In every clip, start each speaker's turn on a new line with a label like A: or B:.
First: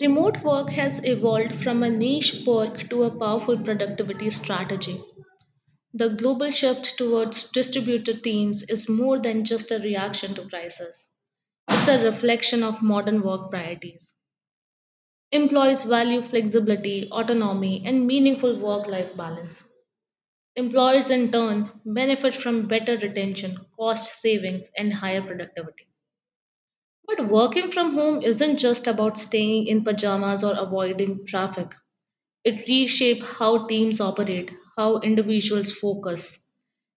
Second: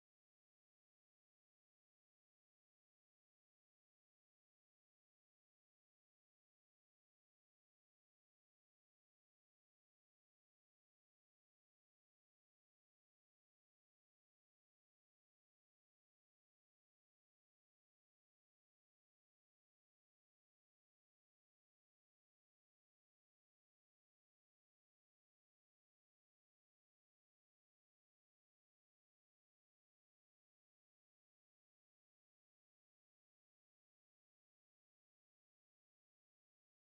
A: Remote work has evolved from a niche perk to a powerful productivity strategy. The global shift towards distributed teams is more than just a reaction to crisis. It's a reflection of modern work priorities. Employees value flexibility, autonomy, and meaningful work life balance. Employers, in turn, benefit from better retention, cost savings, and higher productivity. But working from home isn't just about staying in pajamas or avoiding traffic. It reshapes how teams operate, how individuals focus,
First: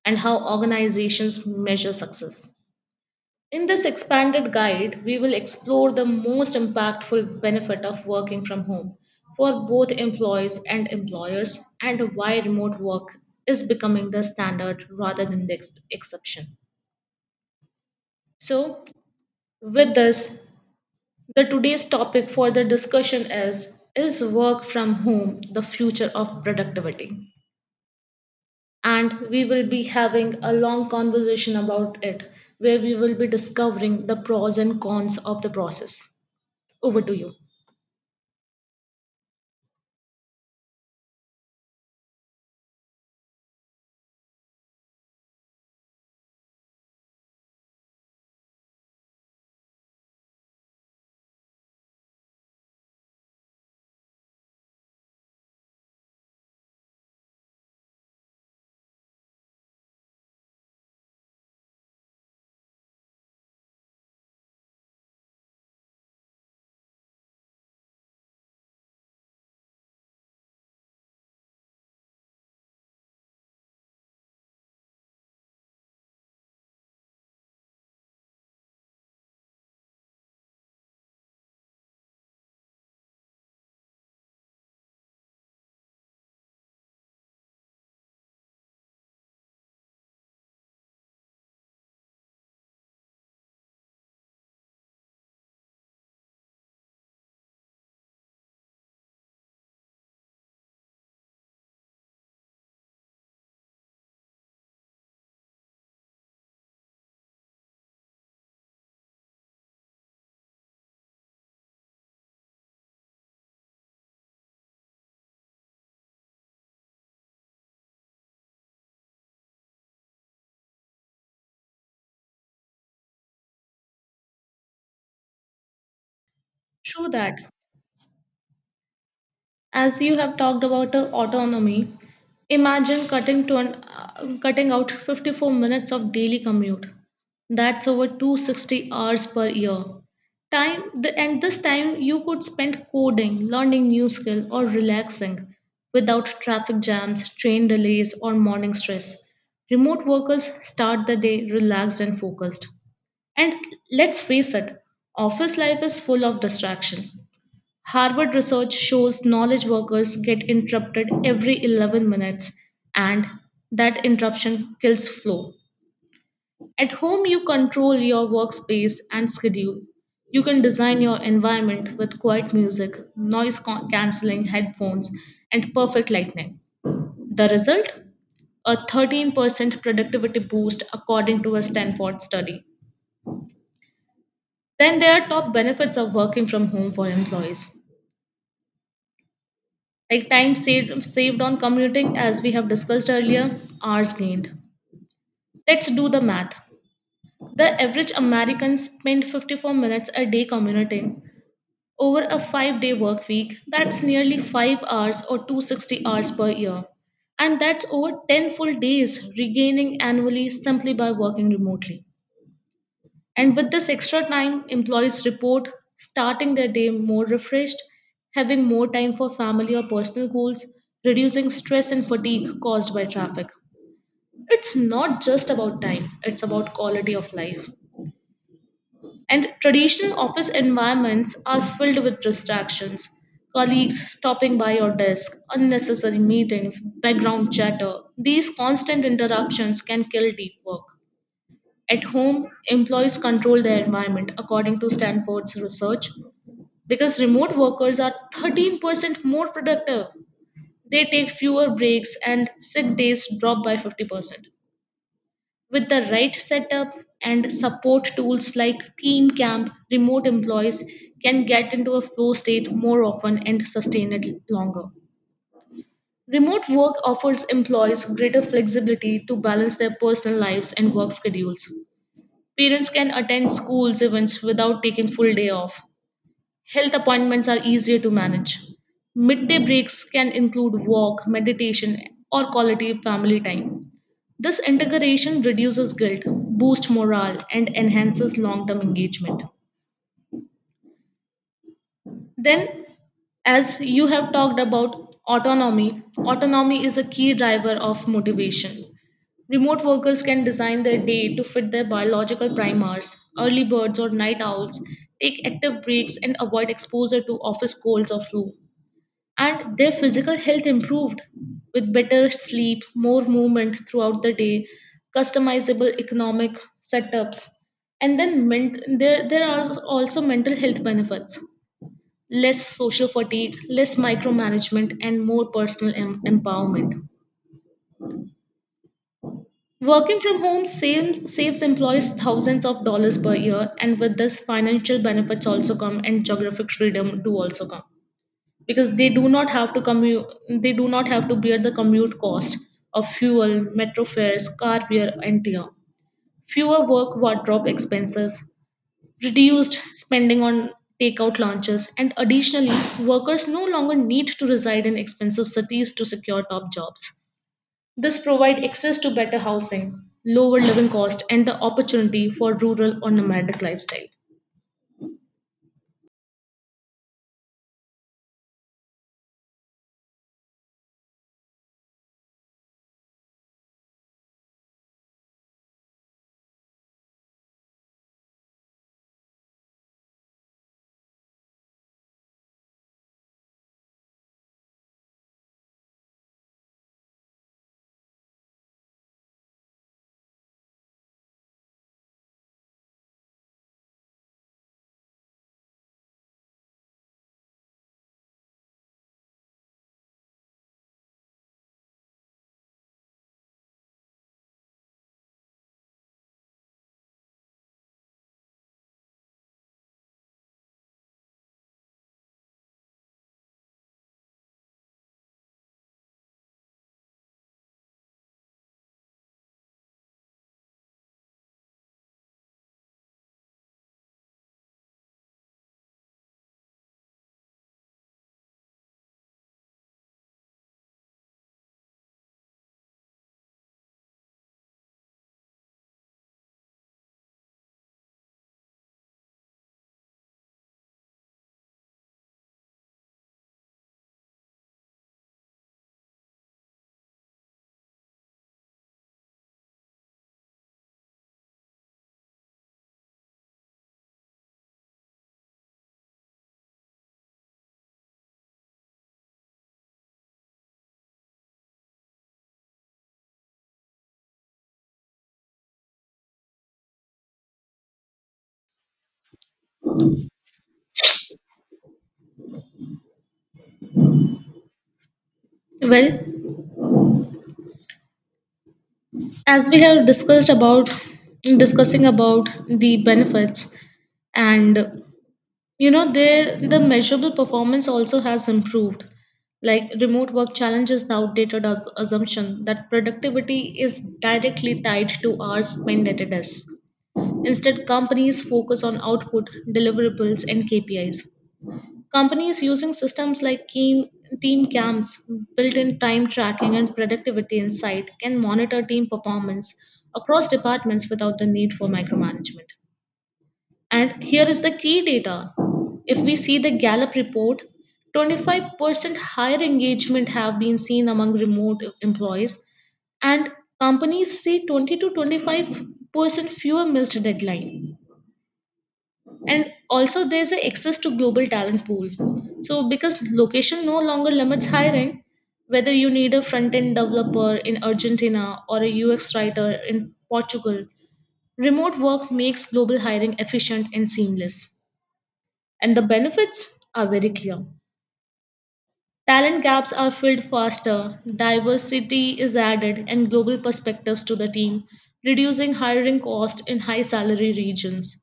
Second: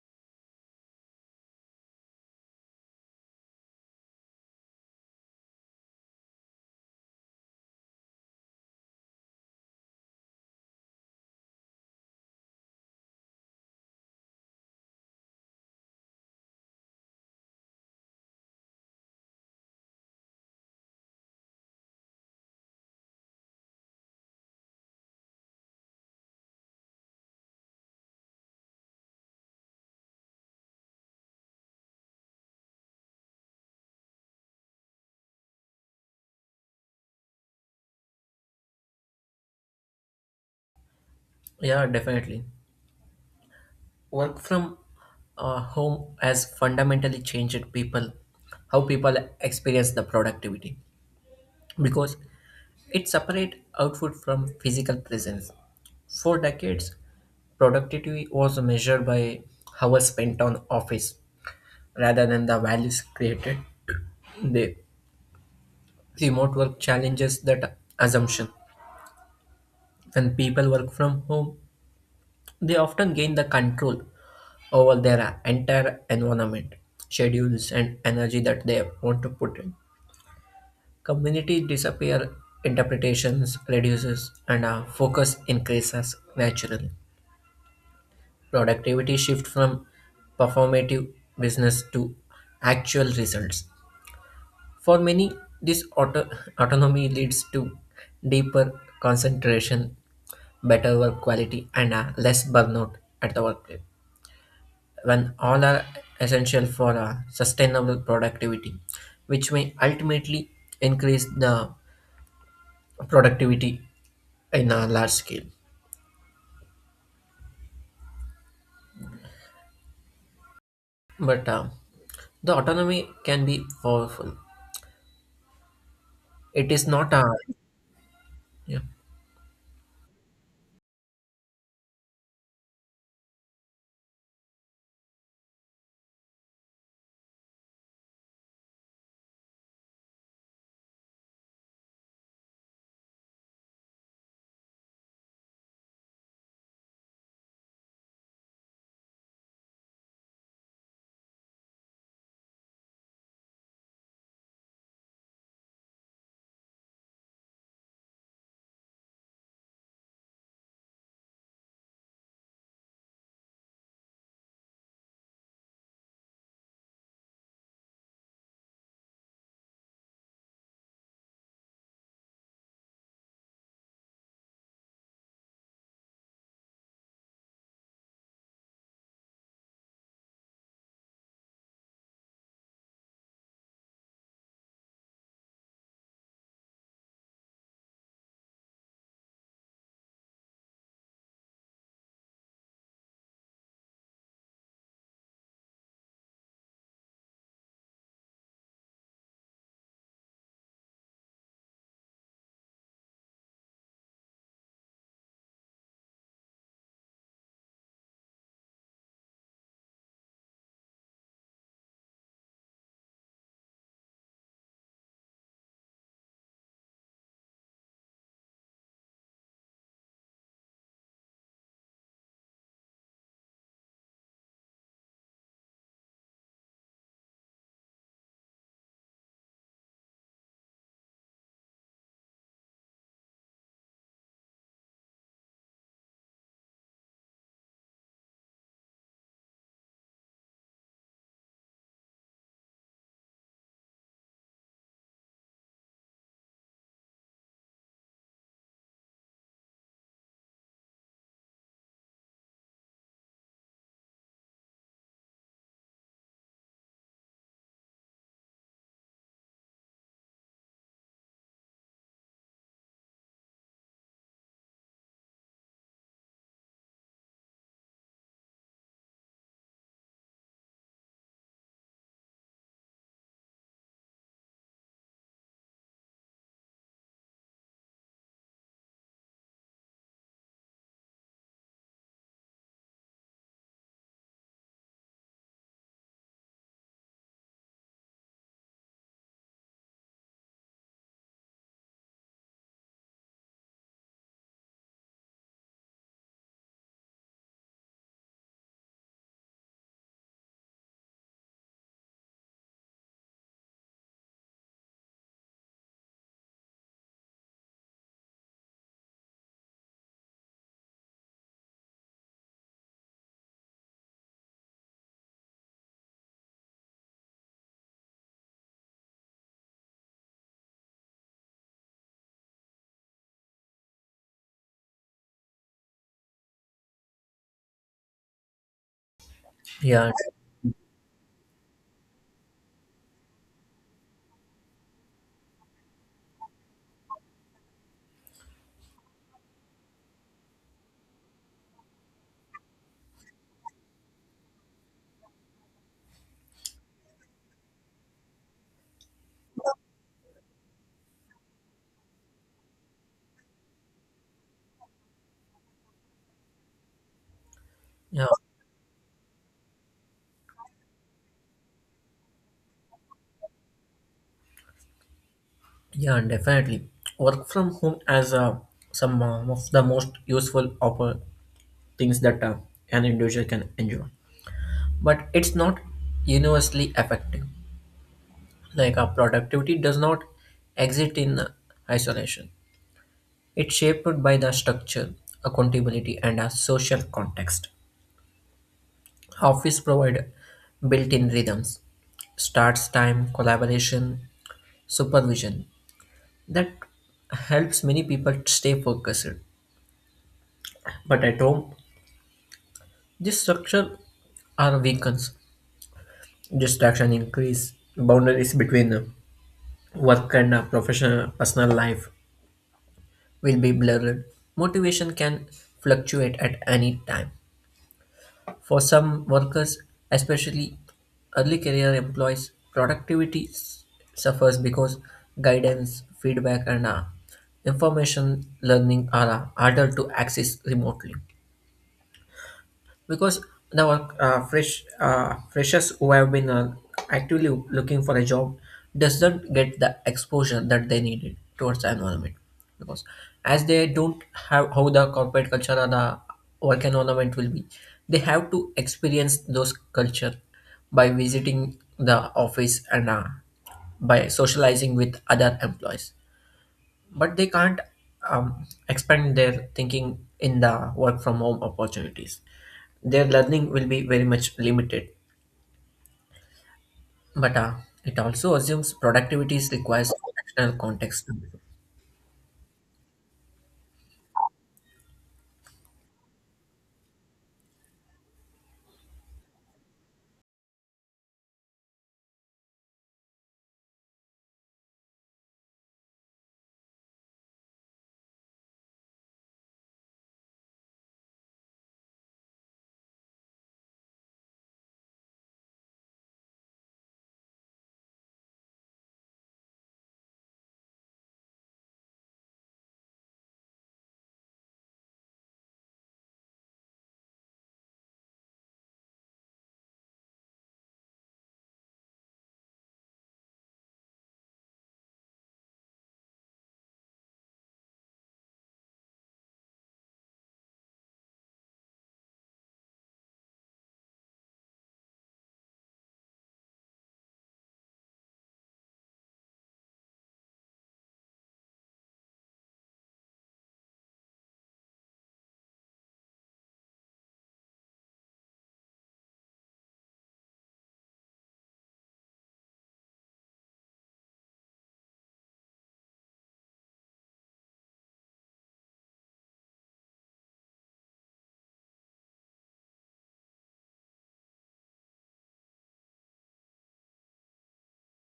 A: and how organizations measure success. In this expanded guide, we will explore the most impactful benefit of working from home for both employees and employers, and why remote work is becoming the standard rather than the exception. So, with this, The today's topic for the discussion is work from home the future of productivity? And we will be having a long conversation about it, where we will be discovering the pros and cons of the process. Over to you.
B: Yeah, definitely. Work from home has fundamentally changed people, how people experience the productivity because it separates output from physical presence. For decades, productivity was measured by hours spent on office rather than the values created. The remote work challenges that assumption. When people work from home, they often gain the control over their entire environment, schedules, and energy that they want to put in. Community disappear, interpretations reduces, and our focus increases naturally. Productivity shift from performative business to actual results. For many, this autonomy leads to deeper concentration, better work quality, and a less burnout at the workplace, when all are essential for sustainable productivity, which may ultimately increase the productivity in a large scale. But The autonomy can be powerful. It is
A: True
B: not a
A: that.
B: yeah
A: As you have talked about autonomy, imagine cutting out 54 minutes of daily commute. That's over 260 hours per year. Time the, and This time you could spend coding, learning new skill, or relaxing without traffic jams, train delays, or morning stress. Remote workers start the day relaxed and focused. And let's face it, office life is full of distraction. Harvard research shows knowledge workers get interrupted every 11 minutes, and that interruption kills flow. At home, you control your workspace and schedule. You can design your environment with quiet music, canceling headphones, and perfect lighting. The result? A 13% productivity boost according to a Stanford study. Then there are top benefits of working from home for employees. Like time saved on commuting. As we have discussed earlier, hours gained, let's do the math. The average American spent 54 minutes a day commuting. Over a 5-day work week, that's nearly 5 hours, or 260 hours per year, and that's over 10 full days regaining annually simply by working remotely. And with this extra time, employees report starting their day more refreshed, having more time for family or personal goals, reducing stress and fatigue caused by traffic. It's not just about time, it's about quality of life. And traditional office environments are filled with distractions. Colleagues stopping by your desk, unnecessary meetings, background chatter. These constant interruptions can kill deep work. At home, employees control their environment. According to Stanford's research, because remote workers are 13% more productive. They take fewer breaks and sick days drop by 50%. With the right setup and support tools like Team Camp, remote employees can get into a flow state more often and sustain it longer. Remote work offers employees greater flexibility to balance their personal lives and work schedules. Parents can attend schools events without taking full day off. Health appointments are easier to manage. Midday breaks can include walk, meditation, or quality family time. This integration reduces guilt, boosts morale, and enhances long term engagement. Then, as you have talked about autonomy, autonomy is a key driver of motivation. Remote workers can design their day to fit their biological primers. Early birds or night owls take active breaks and avoid exposure to office colds or flu. And their physical health improved with better sleep, more movement throughout the day, customizable economic setups. And there, are also mental health benefits, less social fatigue, less micromanagement, and more personal empowerment.
B: yeah
A: Working from home saves employees thousands of dollars per year, and with this, financial benefits also come, and geographic freedom do also come because they do not have to commute. They do not have to bear the commute cost of fuel, metro fares, car fare, and tier. Fewer work wardrobe expenses, reduced spending on takeout lunches, and additionally, workers no longer need to reside in expensive cities to secure top jobs. This
B: yeah,
A: provide access to better housing, lower living cost, and the opportunity for rural or nomadic lifestyle.
B: yeah definitely. Work from home as some of the most useful things that an individual can enjoy, but it's not universally effective. Like our productivity does not exist in isolation. It's shaped by the structure, accountability, and a social context. Office provide built-in rhythms, starts time, collaboration, supervision, that helps many people stay focused. But at home, this structure are weakens, distraction increase, boundaries between work and professional personal life will be blurred. Motivation can fluctuate at any time. For some workers, especially early career employees, productivity suffers because guidance, feedback, and information learning are harder to access remotely, because the were freshers who have been actively looking for a job doesn't get the exposure that they needed towards the environment. Because as they don't have how the corporate culture or the work environment will be, they have to experience those culture by visiting the office and by socializing with other employees, but they can't expand their thinking in the work from home opportunities. Their learning will be very much limited, but it also assumes productivity requires external context.
A: Well, as we have discussed about discussing about the benefits, and you know, there the measurable performance also has improved. Like remote work challenges the outdated assumption that productivity is directly tied to hours spent at a desk. Instead, companies focus on output, deliverables, and KPIs. Companies using systems like team camps, built in time tracking, and productivity insight can monitor team performance across departments without the need for micromanagement. And here is the key data. If we see the Gallup report, 25% higher engagement have been seen among remote employees, and companies see 20 to 25% fewer missed deadlines. And also there's a access to global talent pool, so because location no longer limits hiring, whether you need a front end developer in Argentina or a UX writer in Portugal, remote work makes global hiring efficient and seamless. And the benefits are very clear, talent gaps are filled faster, diversity is added, and global perspectives to the team, reducing hiring cost in high salary regions.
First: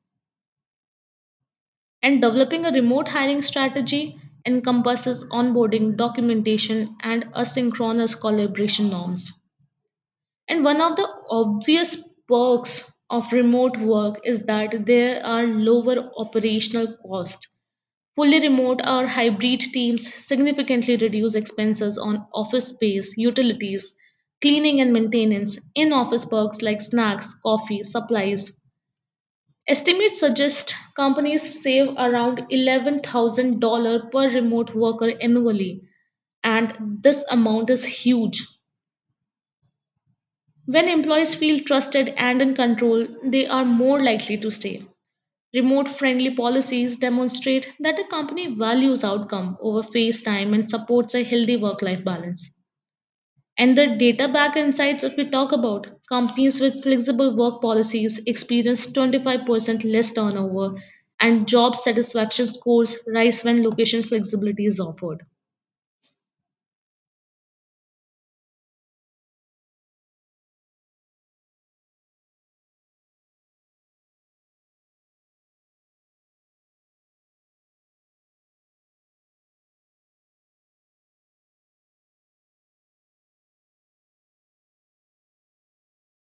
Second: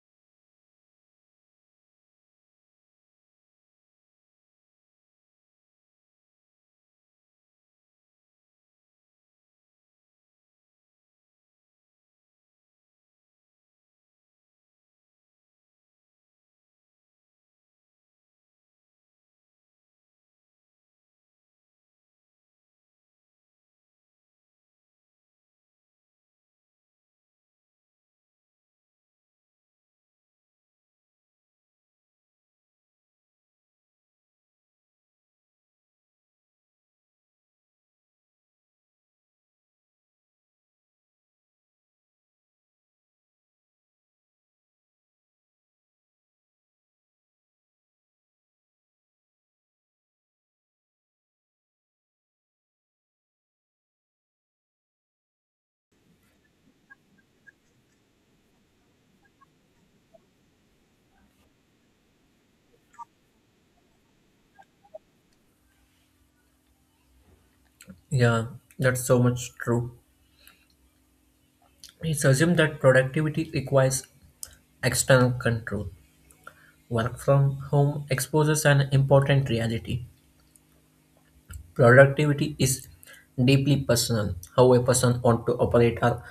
A: And developing a remote hiring strategy encompasses onboarding, documentation, and asynchronous collaboration norms. And one of the obvious perks of remote work is that there are lower operational costs. Fully remote or hybrid teams significantly reduce expenses on office space, utilities, cleaning and maintenance, in office perks like snacks, coffee, supplies. Estimates suggest companies save around $11,000 per remote worker annually, and this amount is huge. When employees feel trusted and in control, they are more likely to stay. Remote friendly policies demonstrate that a company values outcome over face time and supports a healthy work life balance. And the data back insights, if we talk about companies with flexible work policies, experience 25% less turnover, and job satisfaction scores rise when location flexibility is offered.
B: Yeah, that's so much true. It's assumed that productivity requires external control. Work from home exposes an important reality. Productivity is deeply personal. How a person wants to operate or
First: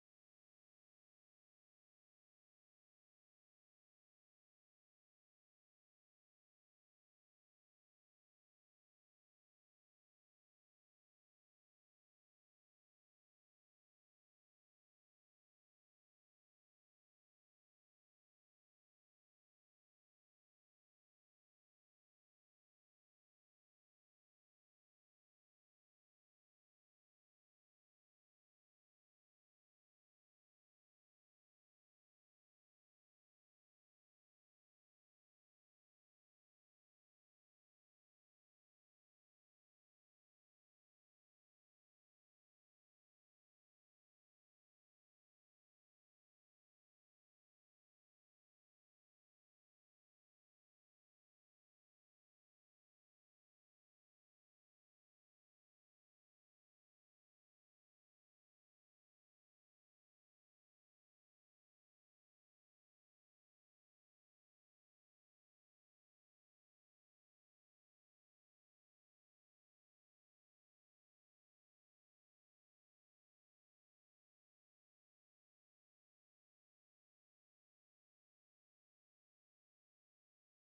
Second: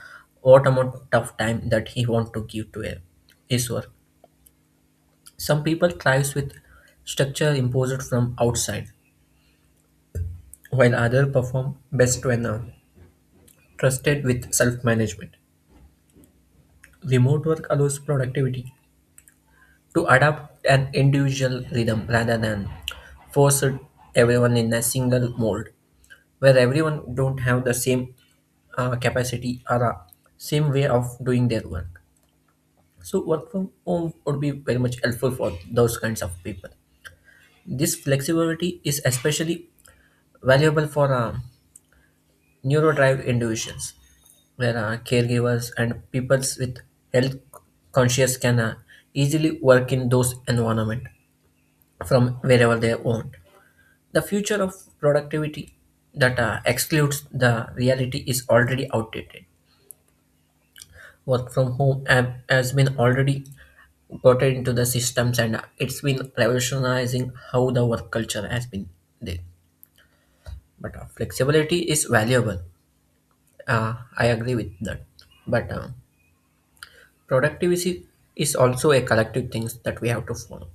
B: what amount of time that he wants to give to a, his work. Some people thrive with structure imposed from outside, while others perform best when trusted with self-management. Remote work allows productivity to adapt an individual rhythm rather than force everyone in a single mold, where everyone don't have the same capacity are a same way of doing their work. So work from home would be very much helpful for those kinds of people. This flexibility is especially valuable for neurodrive individuals, where caregivers and people with health conscious can easily work in those environment from wherever they want. The future of productivity that excludes the reality is already outdated. Work from home app has been already got into the systems, and it's been revolutionizing how the work culture has been there. But Flexibility is valuable, I agree with that, but productivity is also a collective thing that we have to follow.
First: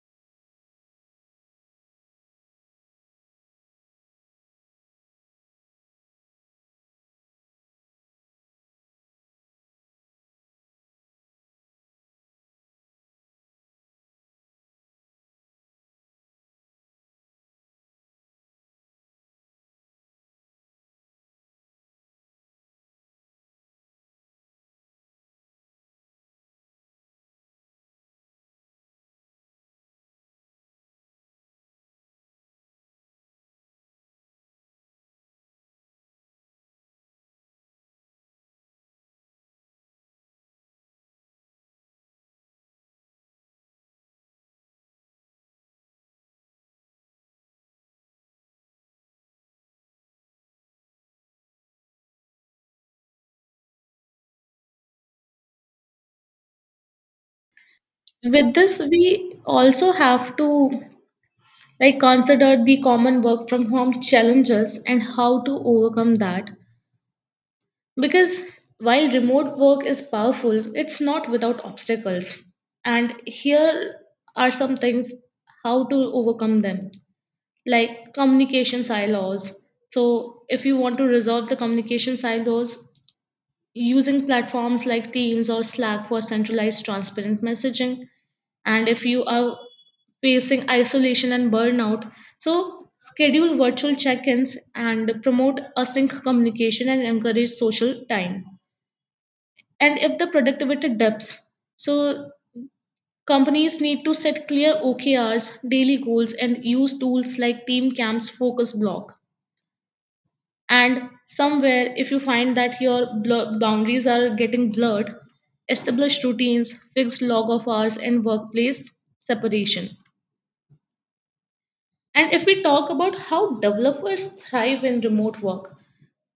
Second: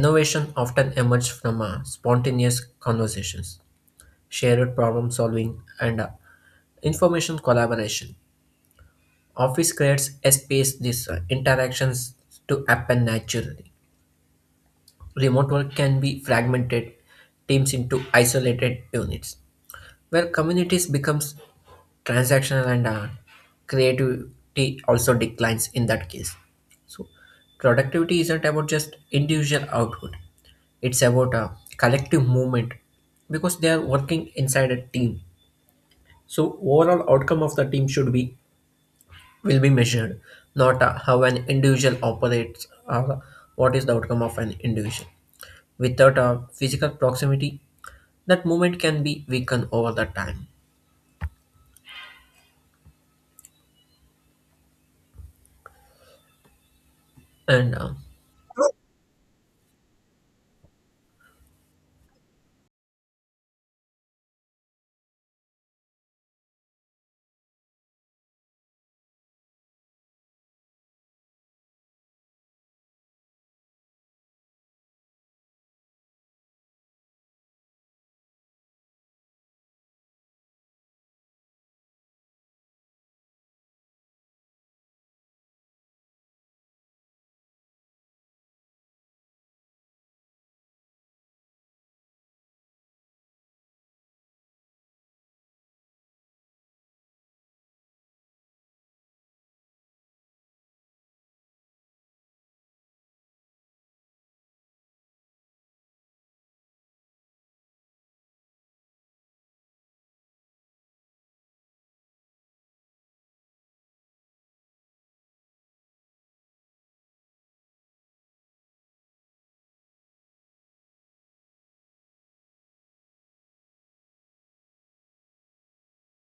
B: Innovation often emerges from spontaneous conversations, shared problem solving, and information collaboration. Office creates a space these interactions to happen naturally. Remote work can be fragmented teams into isolated units, where communities becomes transactional, and creativity also declines in that case. So productivity isn't about just individual output; it's about a collective movement, because they are working inside a team. So overall outcome of the team should be, will be measured, not how an individual operates or what is the outcome of an individual. Without a physical proximity, that movement can be weakened over the time. And
A: With this, we also have to like consider the common work from home challenges and how to overcome that. Because while remote work is powerful, it's not without obstacles. And here are some things how to overcome them. Like communication silos. So, if you want to resolve the communication silos, using platforms like Teams or Slack for centralized transparent messaging. And if you are facing isolation and burnout, so schedule virtual check ins and promote async communication and encourage social time. And if the productivity dips, so companies need to set clear OKRs, daily goals, and use tools like Team Camp's focus block. And somewhere, if you find that your boundaries are getting blurred, establish routines, fixed log of hours, and workplace separation. And if we talk about how developers thrive in remote work,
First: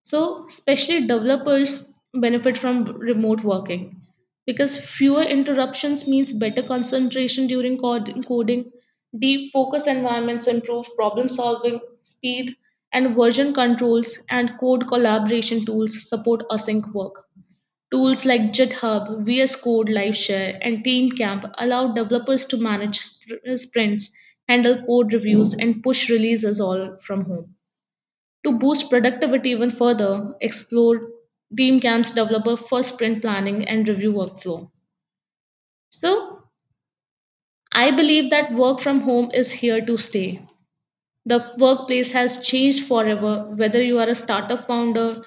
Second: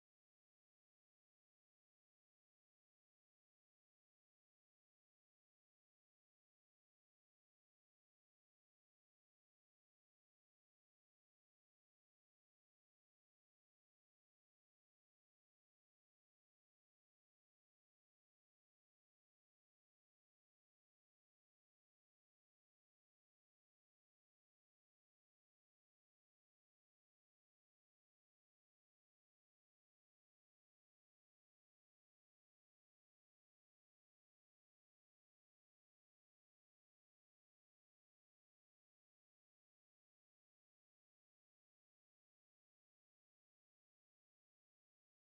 A: so, especially developers benefit from remote working because fewer interruptions means better concentration during coding, deep focus environments improve problem solving speed, and version controls and code collaboration tools support async work. Tools like GitHub, VS Code, LiveShare, and TeamCamp allow developers to manage sprints, handle code reviews, and push releases all from home. To boost productivity even further, explore team camps developer for sprint planning and review workflow. So, I believe that work from home is here to stay. The workplace has changed forever, whether you are a startup founder,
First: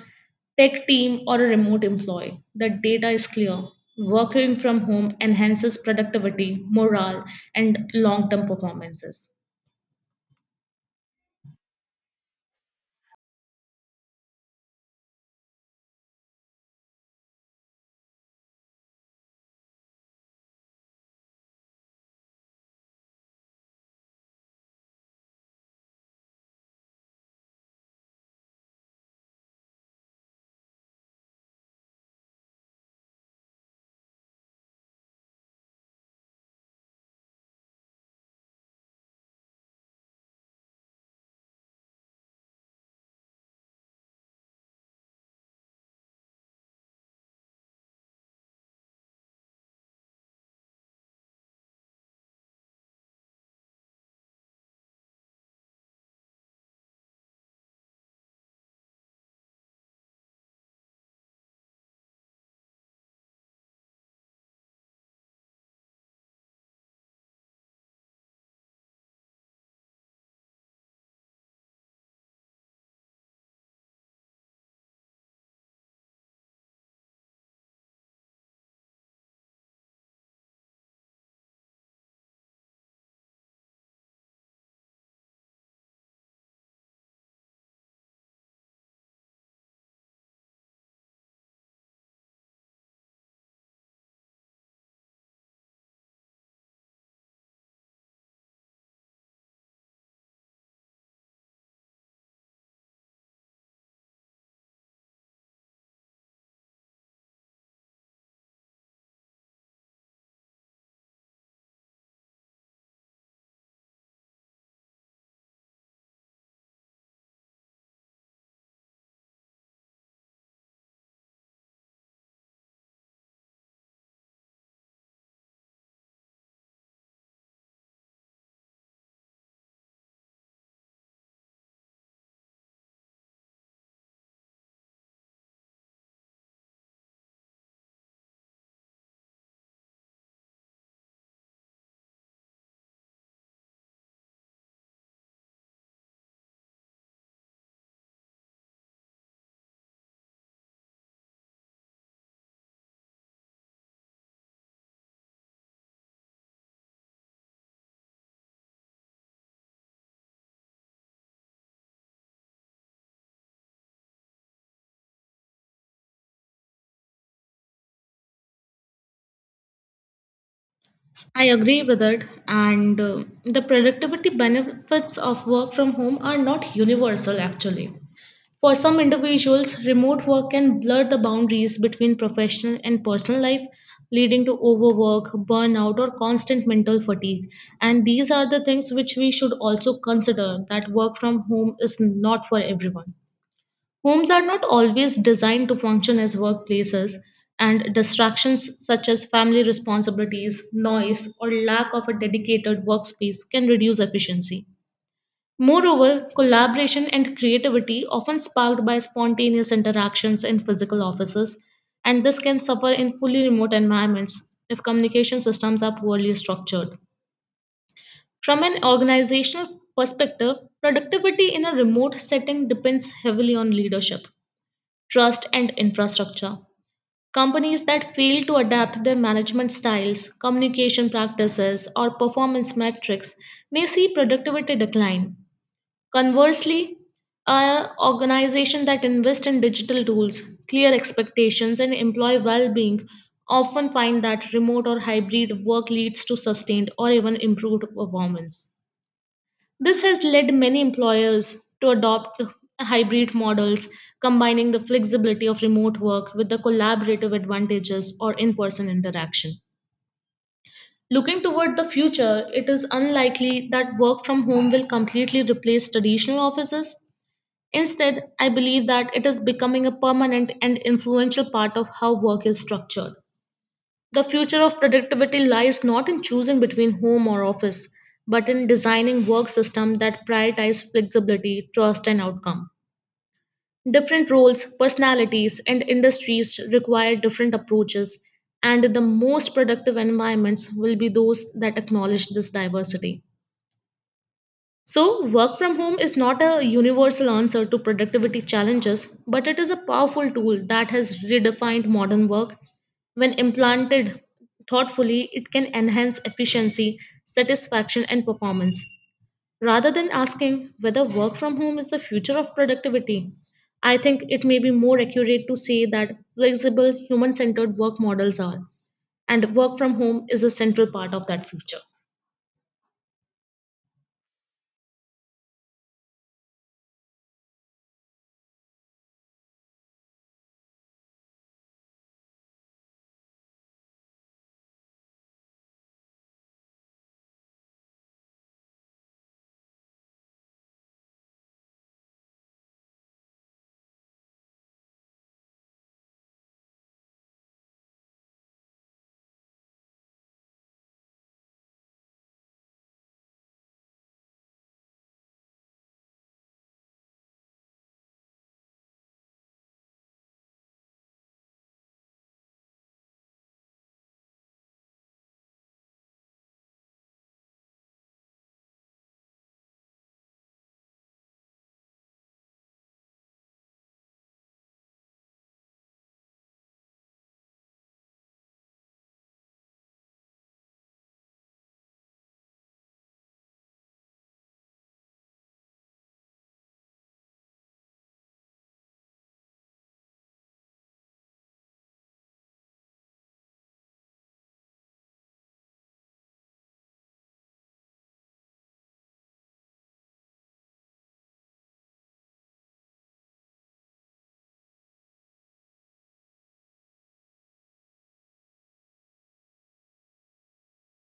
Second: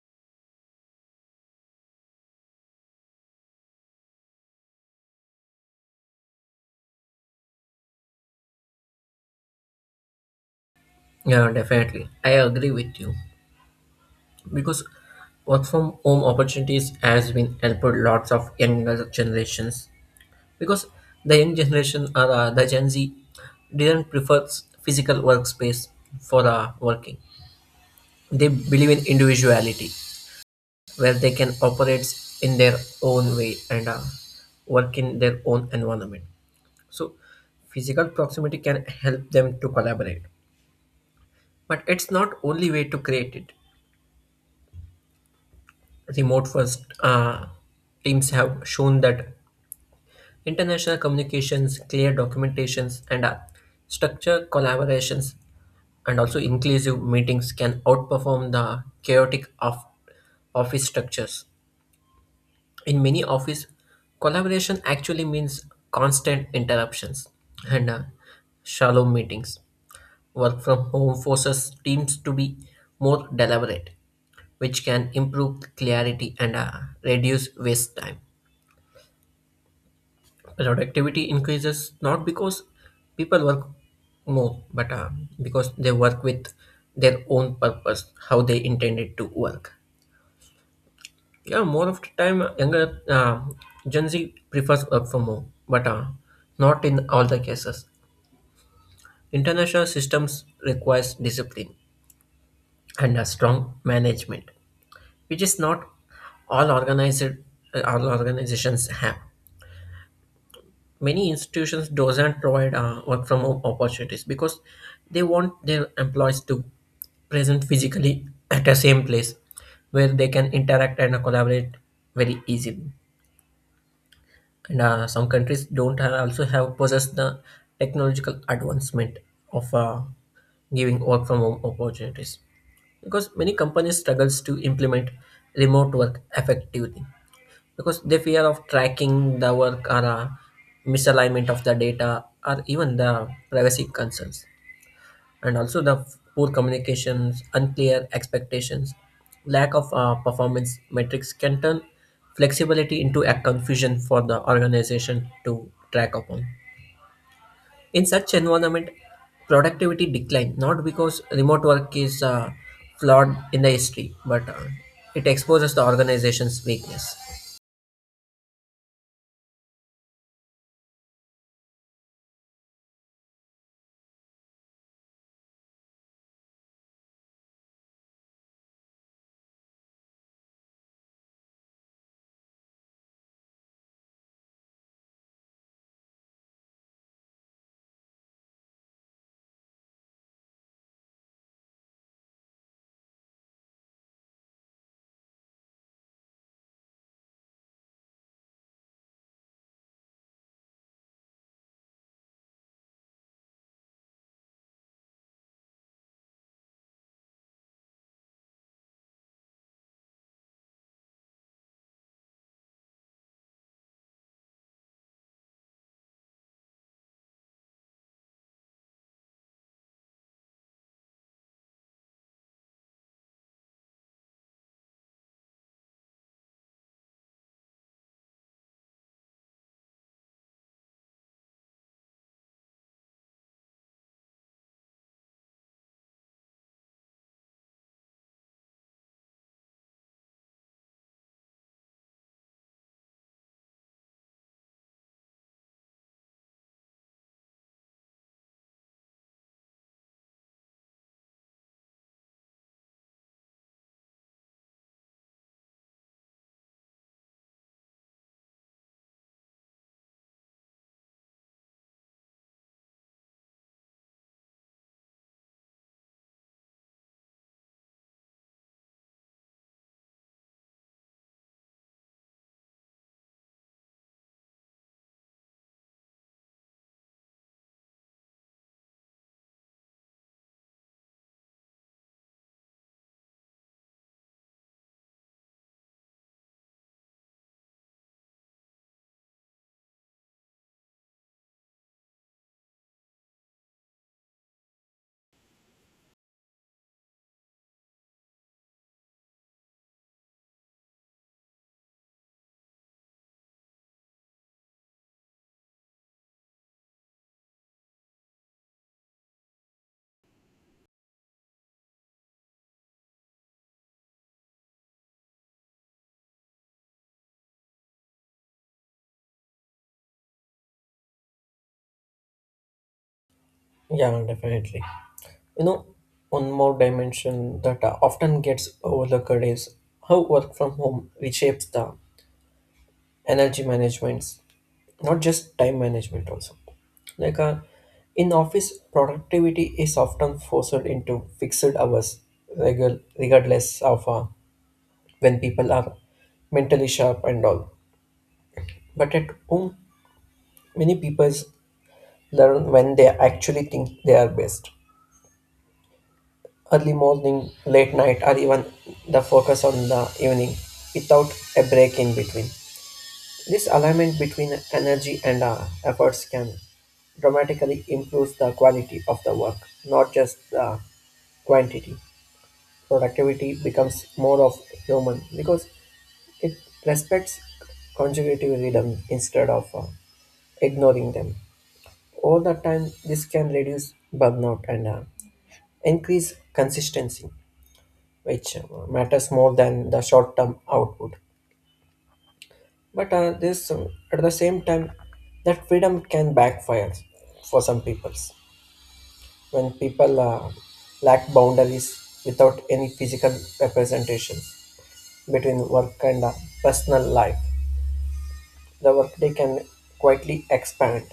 A: tech team, or a remote employee. The data is clear. Working from home enhances productivity, morale, and long term performances.
B: Yeah, definitely, I agree with you, because work from home opportunities has been helped lots of younger generations, because the young generation or the Gen Z didn't prefer physical workspace for working. They believe in individuality, where they can operate in their own way and work in their own environment. So physical proximity can help them to collaborate, but it's not only way to create it. Remote first teams have shown that international communications, clear documentations, and structured collaborations, and also inclusive meetings can outperform the chaotic of office structures. In many office, collaboration actually means constant interruptions and shallow meetings. Work from home forces teams to be more deliberate, which can improve clarity and reduce waste time. Productivity increases not because people work more, but because they work with their own purpose, how they intended to work. Yeah, more of the time, younger Gen Z prefers work from home, but not in all the cases. International systems requires discipline and a strong management, which is not all organized, all organizations have. Many institutions doesn't provide work from home opportunities, because they want their employees to present physically at the same place where they can interact and collaborate very easily. And Some countries don't have, also have possess the technological advancement of giving work from home opportunities, because many companies struggles to implement remote work effectively, because they fear of tracking the work or misalignment of the data or even the privacy concerns. And also the poor communications, unclear expectations, lack of performance metrics can turn flexibility into a confusion for the organization to track upon. In such environment, productivity decline, not because remote work is flawed in the history, but it exposes the organization's weakness.
A: I agree with it, and the productivity benefits of work from home are not universal actually. For some individuals, remote work can blur the boundaries between professional and personal life, leading to overwork, burnout, or constant mental fatigue. And these are the things which we should also consider, that work from home is not for everyone. Homes are not always designed to function as workplaces, and distractions such as family responsibilities, noise, or lack of a dedicated workspace can reduce efficiency. Moreover, collaboration and creativity often sparked by spontaneous interactions in physical offices, and this can suffer in fully remote environments if communication systems are poorly structured. From an organizational perspective, productivity in a remote setting depends heavily on leadership, trust, and infrastructure. Companies that fail to adapt their management styles, communication practices, or performance metrics may see productivity decline. Conversely, an organization that invest in digital tools, clear expectations, and employee well-being often find that remote or hybrid work leads to sustained or even improved performance. This has led many employers to adopt hybrid models, combining the flexibility of remote work with the collaborative advantages or in person interaction. Looking toward the future, it is unlikely that work from home will completely replace traditional offices. Instead, I believe that it is becoming a permanent and influential part of how work is structured. The future of productivity lies not in choosing between home or office, but in designing work systems that prioritize flexibility, trust, and outcome. Different roles, personalities, and industries require different approaches, and the most productive environments will be those that acknowledge this diversity. So, work from home is not a universal answer to productivity challenges, but it is a powerful tool that has redefined modern work. When implanted thoughtfully, it can enhance efficiency, satisfaction, and performance. Rather than asking whether work from home is the future of productivity, I think it may be more accurate to say that flexible, human centered work models are, and work from home is a central part of that future.
B: Yeah, definitely. You know, one more dimension that often gets overlooked is how work from home reshapes the energy management, not just time management also. Like in office, productivity is often forced into fixed hours, regardless of when people are mentally sharp and all. But at home, many people learn when they actually think they are best. Early morning, late night, or even the focus on the evening without a break in between. This alignment between energy and efforts can dramatically improve the quality of the work, not just the quantity. Productivity becomes more of human because it respects consecutive rhythm instead of ignoring them. All the time, this can reduce burnout and increase consistency, which matters more than the short-term output. At the same time, that freedom can backfire for some peoples. When people lack boundaries without any physical representation between work and personal life, the workday can quietly expand.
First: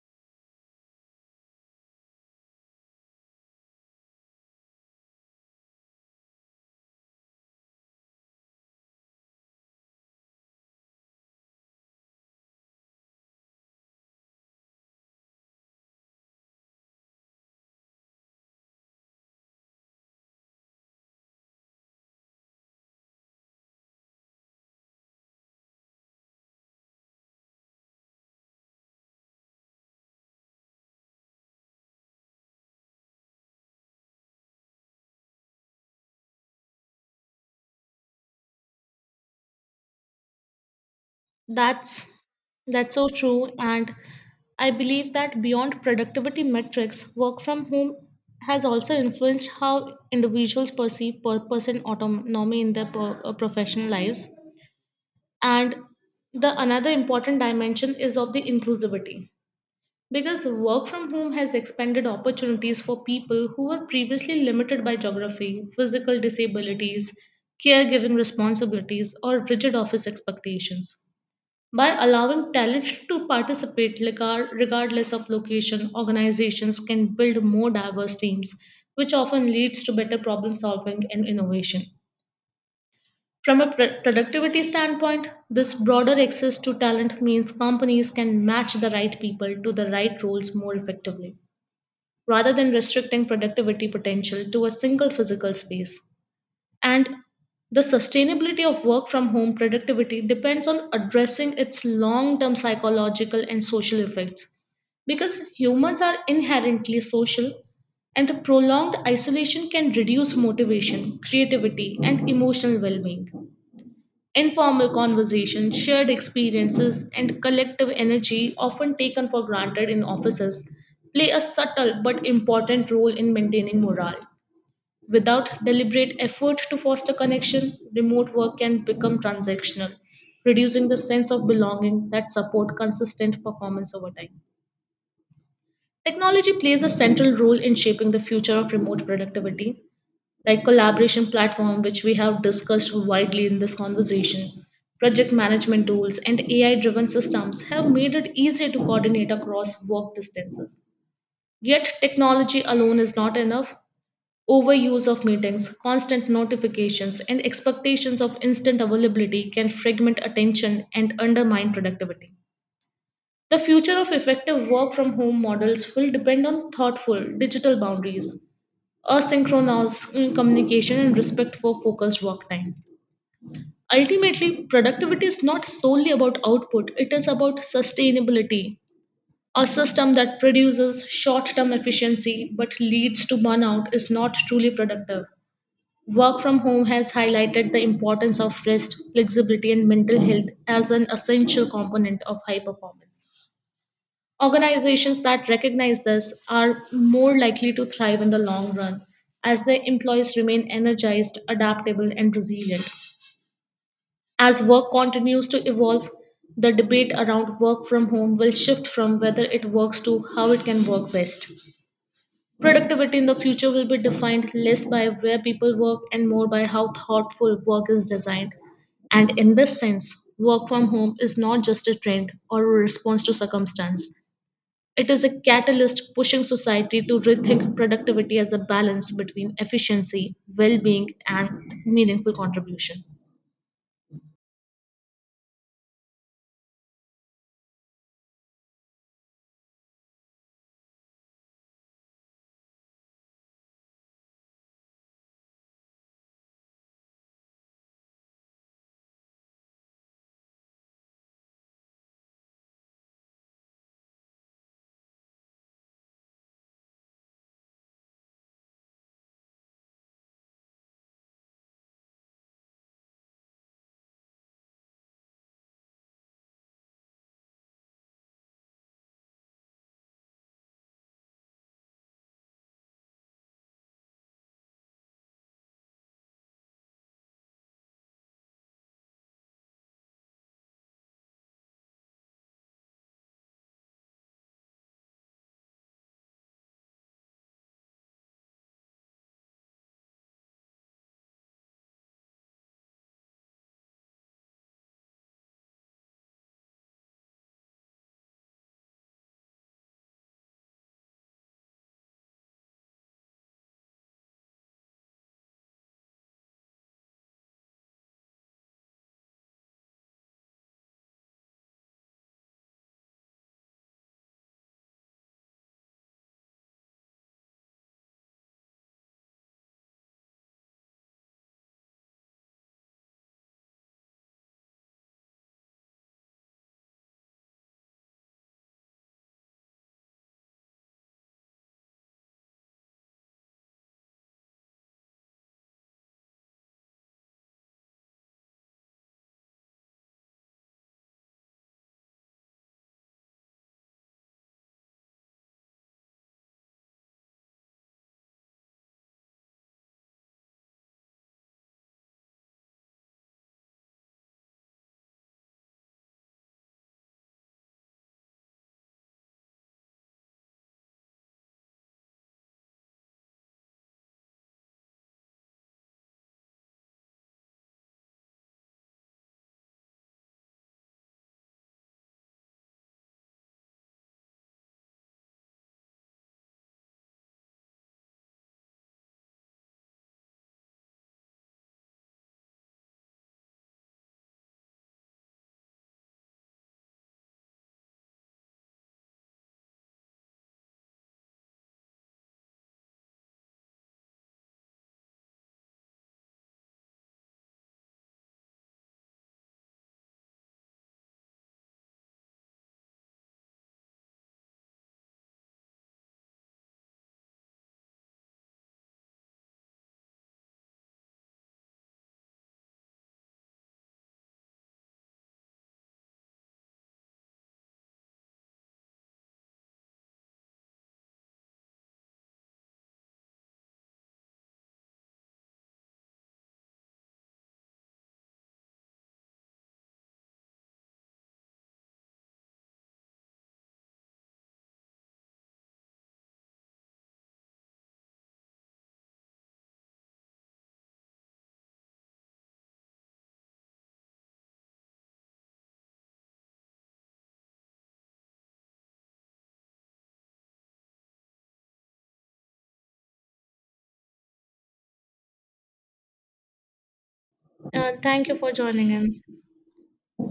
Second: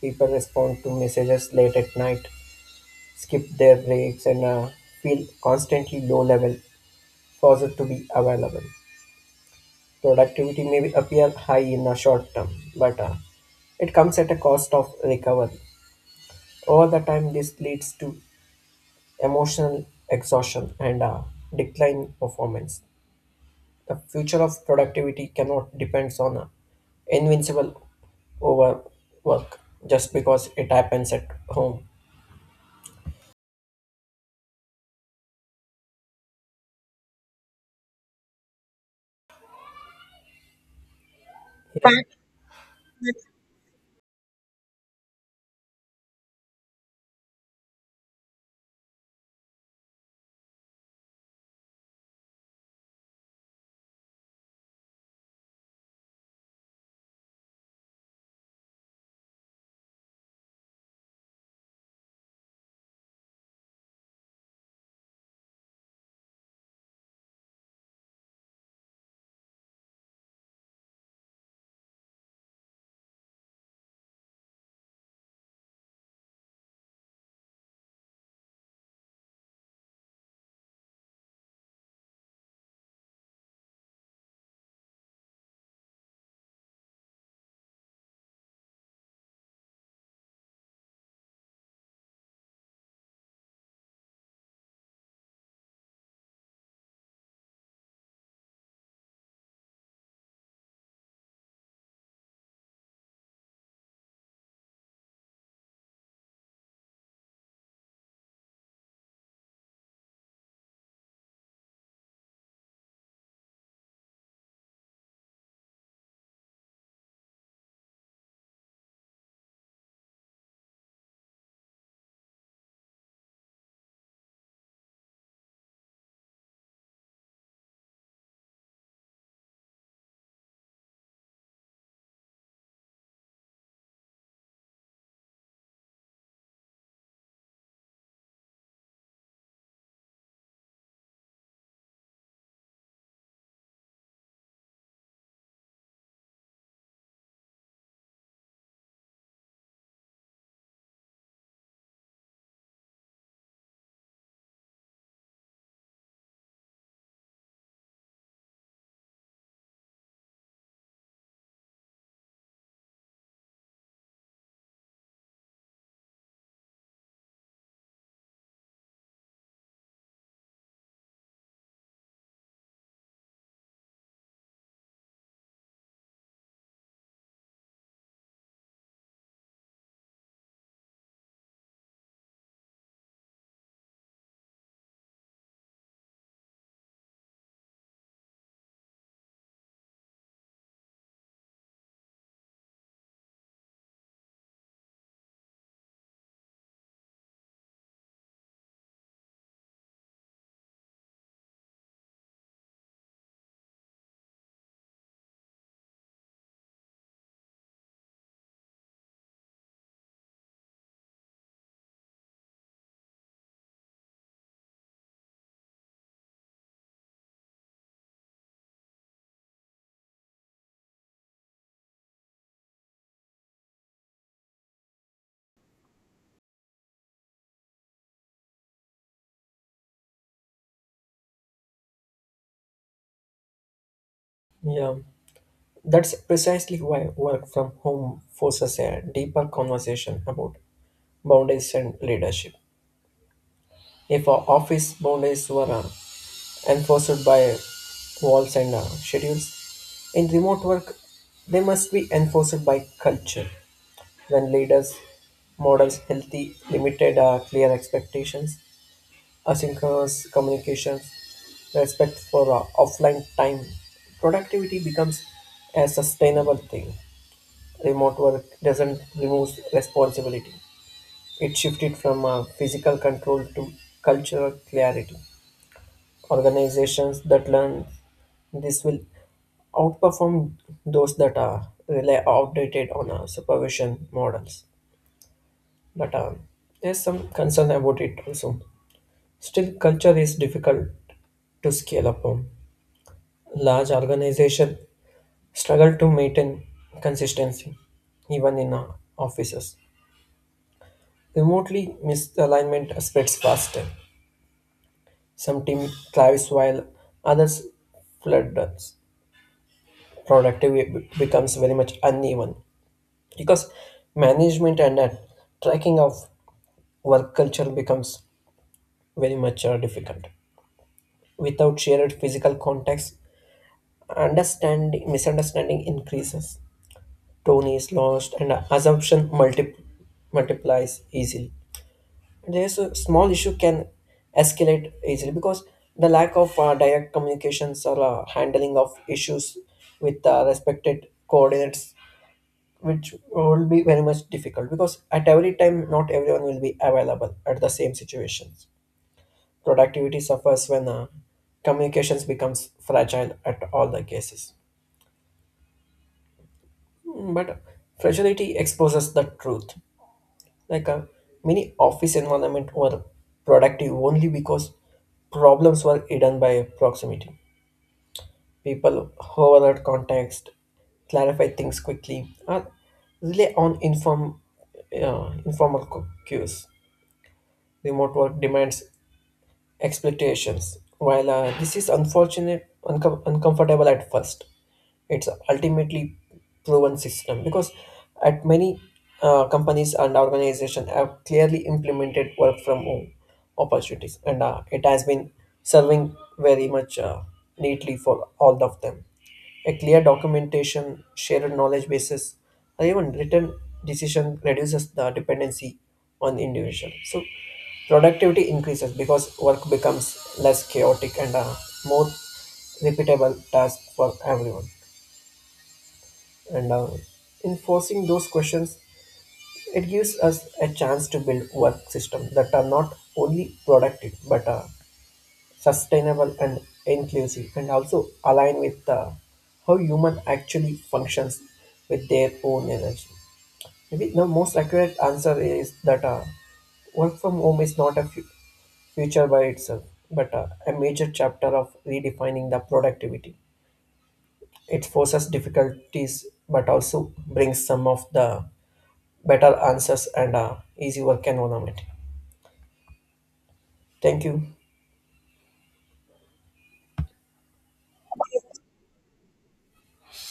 B: People respond to messages late at night, skip their breaks, and feel constantly low level, forced to be available. Productivity may appear high in the short term, but it comes at a cost of recovery. Over the time, this leads to emotional exhaustion and decline in performance. The future of productivity cannot depends on invincible overwork just because it happens at home.
A: That's that's so true. And I believe that beyond productivity metrics, work from home has also influenced how individuals perceive purpose and autonomy in their professional lives. And the another important dimension is of the inclusivity. Because work from home has expanded opportunities for people who were previously limited by geography, physical disabilities, caregiving responsibilities, or rigid office expectations. By allowing talent to participate regardless of location, organizations can build more diverse teams, which often leads to better problem solving and innovation. From a productivity standpoint, this broader access to talent means companies can match the right people to the right roles more effectively, rather than restricting productivity potential to a single physical space. And the sustainability of work from home productivity depends on addressing its long term psychological and social effects. Because humans are inherently social, and the prolonged isolation can reduce motivation, creativity, and emotional well being. Informal conversations, shared experiences, and collective energy, often taken for granted in offices, play a subtle but important role in maintaining morale. Without deliberate effort to foster connection, remote work can become transactional, reducing the sense of belonging that support consistent performance over time. Technology plays a central role in shaping the future of remote productivity, like collaboration platform which we have discussed widely in this conversation. Project management tools and AI driven systems have made it easier to coordinate across work distances. Yet, technology alone is not enough. Overuse of meetings, constant notifications, and expectations of instant availability can fragment attention and undermine productivity. The future of effective work from home models will depend on thoughtful digital boundaries, asynchronous communication, and respect for focused work time. Ultimately, productivity is not solely about output, it is about sustainability. A system that produces short term efficiency but leads to burnout is not truly productive. Work from home has highlighted the importance of rest, flexibility, and mental health as an essential component of high performance. Organizations that recognize this are more likely to thrive in the long run as their employees remain energized, adaptable, and resilient. As work continues to evolve, the debate around work from home will shift from whether it works to how it can work best. Productivity in the future will be defined less by where people work and more by how thoughtful work is designed. And in this sense, work from home is not just a trend or a response to circumstance. It is a catalyst pushing society to rethink productivity as a balance between efficiency, well being, and meaningful contribution.
B: Yeah, that's precisely why work from home forces a deeper conversation about boundaries and leadership. If our office boundaries were enforced by walls and schedules. In remote work, they must be enforced by culture. When leaders models healthy, limited, clear expectations, asynchronous communications, respect for offline time, productivity becomes a sustainable thing. Remote work doesn't remove responsibility. It shifted from physical control to cultural clarity. Organizations that learn this will outperform those that are rely outdated on supervision models. But There's some concern about it also. Still, culture is difficult to scale upon. Large organizations struggle to maintain consistency, even in offices. Remotely, misalignment spreads faster. Some team thrives while others flood. Productivity becomes very much uneven, because management and tracking of work culture becomes very much difficult. Without shared physical context, understanding, misunderstanding increases, tone is lost, and assumption multiplies easily. There's a small issue can escalate easily, because the lack of direct communications or handling of issues with respected coordinates, which will be very much difficult, because at every time not everyone will be available at the same situations. Productivity suffers when communications becomes fragile at all the cases. But fragility exposes the truth. Like a mini office environment were productive only because problems were hidden by proximity. People overload context, clarify things quickly, or rely on informal cues. Remote work demands expectations. While this is unfortunate, uncomfortable at first, it's ultimately proven system, because at many companies and organizations have clearly implemented work from home opportunities, and it has been serving very much neatly for all of them. A clear documentation, shared knowledge bases, or even written decision reduces the dependency on the individual, so productivity increases because work becomes less chaotic and a more repeatable task for everyone. And In forcing those questions, it gives us a chance to build work systems that are not only productive but sustainable and inclusive, and also align with how human actually functions with their own energy. Maybe the most accurate answer is that work from home is not a future by itself, but a major chapter of redefining the productivity. It forces difficulties, but also brings some of the better answers and easy work environment. Thank you.
A: Thank you for joining in.